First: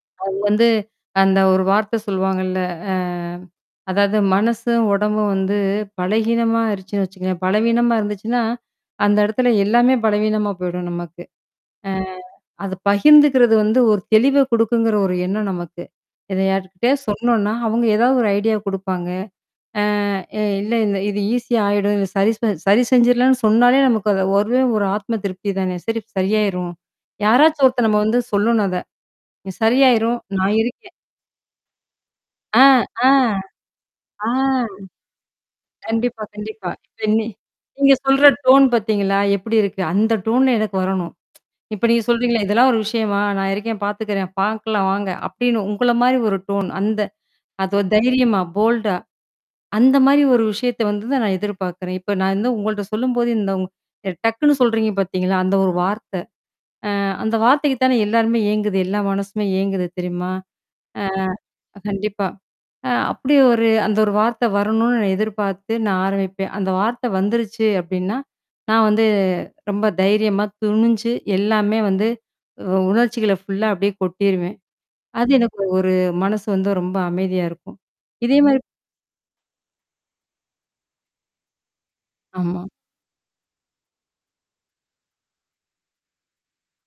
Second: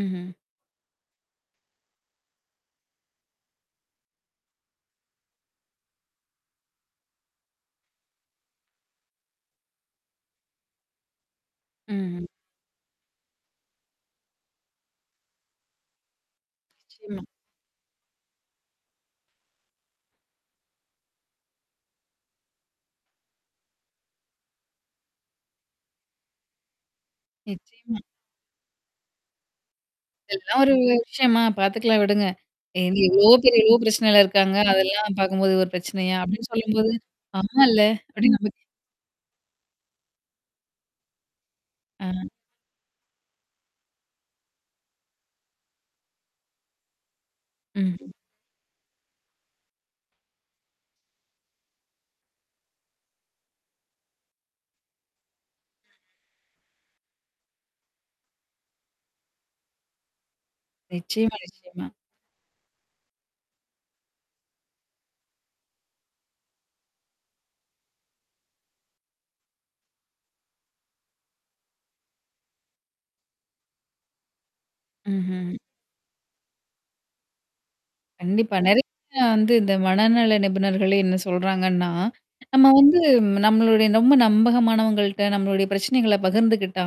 ம்ஹ்ம். அவங்க வந்து அந்த ஒரு வார்த்த சொல்லவாங்கல்ல. அ. அதாவது மனசும், உடம்பும் வந்து பலகீனமா ஆயிருச்சுன்னு வச்சுக்கோங்களேன். பலகீனமா இருந்துச்சுன்னா, அந்த இடத்துல எல்லாமே பலவீனமா போயிடும் நமக்கு. அ. ம்ஹ்ம். அது பகிர்ந்துக்கிறது வந்து ஒரு தெளிவ கொடுக்குங்கிற ஒரு எண்ணம் நமக்கு. இத யார்கிட்டயாவது நிச்சயமா. சொன்னோன்னா, அவுங்க ஏதாவது ஒரு ஐடியா குடுப்பாங்க. அ இல்ல இந்த இது ஈஸியா ஆயிடும். சரி செ சரி செஞ்சுர்லான்னு சொன்னாலே நமக்கு அது ஒரே ஒரு ஆத்ம திருப்தி தானே. சரி சரியாயிரும். யாராச்சும் ஒருத்த நம்ம நிச்சயமா. வந்து சொல்லணும் அத. சரியாயிரும். நான் இதெல்லாம் ஒரு வி இருக்கேன். விஷயமா? பாத்துக்கலாம் விடுங்க. ஆ, "ஏங்க ஆ. எவ்வளோ பேர் எவ்வளோ பிரச்சனைையில ஆ. இருக்காங்க. அதெல்லாம் பாக்கும்போது இது ஒரு பிரச்சனையா?" கண்டிப்பா, அப்டின்னு கண்டிப்பா. சொல்லும்போது. இப்ப இனி அம்மால்ல. நீங்க சொல்ற அப்டின்னு நமக்கே டோன் பாத்தீங்களா, எப்படி இருக்கு? அந்த டோன்ல எனக்கு வரணும். இப்ப நீங்க அ. சொல்றீங்களே "இதெல்லாம் ஒரு விஷயமா நான் இருக்கேன் பார்த்துக்கிறேன். பாக்கலாம் வாங்க". அப்டின்னு உங்கள மாரி ஒரு டோன் அந்த அதுவா ம்ஹ்ம். தைரியமா போல்டா. அந்த மாரி ஒரு விஷயத்த வந்து தான் நான் எதிர்பாக்குறேன். இப்ப நான் வந்து உங்கள்ட்ட சொல்லும்போது இந்த வ் டக்குன்னு சொல்றீங்க பாத்தீங்களா, அந்த ஒரு வார்த்த. அ அந்த வார்த்தைக்கு தானே எல்லாருமே ஏங்குது. எல்லா மனசுமே ஏங்குது தெரியுமா? நிச்சயமா, ஆ. நிச்சயமா. கண்டிப்பா. அ அப்படி ஒரு அந்த ஒரு வார்த்தை வரணும்னு நான் எதிர்பார்த்து நான் ஆரம்பிப்பேன். அந்த வார்த்தை வந்துருச்சு அப்டின்னா. நான் வந்து ரொம்ப தைரியமா துணிஞ்சு எல்லாமே வந்து உ உணர்ச்சிகளை ஃபுல்லா அப்டியே கொட்டிருவேன். அது ம்ஹ்ம். எனக்கு ஒரு மனசு வந்து ரொம்ப அமைதியா இருக்கும். இதே கண்டிப்பா. மாரி. நிறைய. வந்து இந்த மனநல நிபுணர்களே என்ன சொல்றாங்கன்னா. ஆமா. நம்ம வந்து நம்மளுடைய ரொம்ப நம்பகமானவங்கள்ட்ட, நம்மளுடைய பிரச்சனைகளை பகிர்ந்துக்கிட்டா,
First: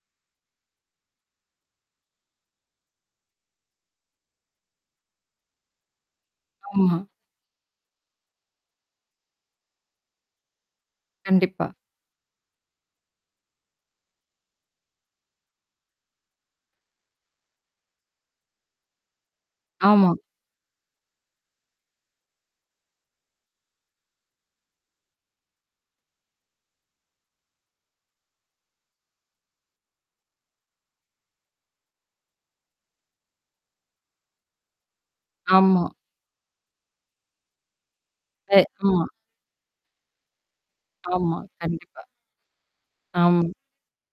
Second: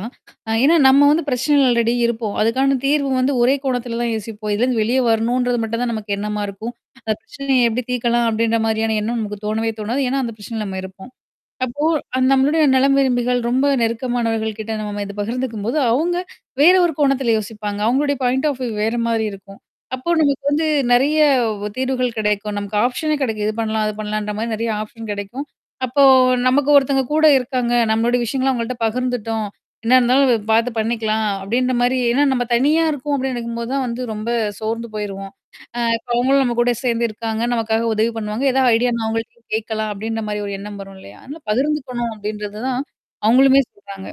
அ ஏன்னா நம்ம வந்து பிரச்சனைல அல்ரெடி இருப்போம். அதுக்கான தீர்வு வந்து ஒரே கோணத்தில தான் யோசிப்போம். இதுலேருந்து வெளியே வரணுன்றது மட்டும் தான் நமக்கு எண்ணமா இருக்கும். ஆமா. அந்த பிரச்சனைய எப்படி தீர்க்கலாம் அப்படின்ற மாரியான எண்ணம் நமக்கு தோணவே தோணாது. ஏன்னா, அந்த பிரச்சனைல நம்ம இருப்போம். கண்டிப்பா. அப்போ அந் நம்மளுடைய நலம் விரும்பிகள் ரொம்ப நெருக்கமானவர்கள் கிட்ட நம்ம இத பகிர்ந்துக்கும்போது அவங்க வேற ஒரு கோணத்தில யோசிப்பாங்க. அவங்களுடைய பாயிண்ட் ஆஃப் வியூ வேற மாரி இருக்கும். அப்போ ஆமா. நமக்கு வந்து நெறைய வ் தீர்வுகள் கிடைக்கும். நமக்கு ஆப்ஷனே கிடைக்கும். இது பண்ணலாம். அது பண்ணலான்ற மாரி நிறைய ஆப்ஷன் கிடைக்கும். அப்போ "நமக்கு ஒருத்தங்க கூட இருக்காங்க. நம்மளுடைய விஷயங்கள்லாம் அவங்கள்ட்ட பகிர்ந்துட்டோம். என்ன இருந்தாலும் வ பார்த்து பண்ணிக்கலாம்" அப்படின்ற மாரி ஏன்னா நம்ம தனியா இருக்கோம் அப்டின்னு நினைக்கும்போது தான் வந்து ரொம்ப சோர்ந்து போயிருவோம். அ ஆமா. இப்ப அவங்களும் நம்ம கூட சேர்ந்து இருக்காங்க, நமக்காக உதவி பண்ணுவாங்க. எ ஏதாவது ஆமா. ஐடியானா அவங்கள்ட்டயும் கேட்கலாம் அப்டின்ற மாரி ஒரு எண்ணம் வரும் இல்லையா? ஆமா. அதனால கண்டிப்பா. பகிர்ந்துக்கணும் அப்படின்றது தான். ஆமா. அவங்களுமே சொல்றாங்க.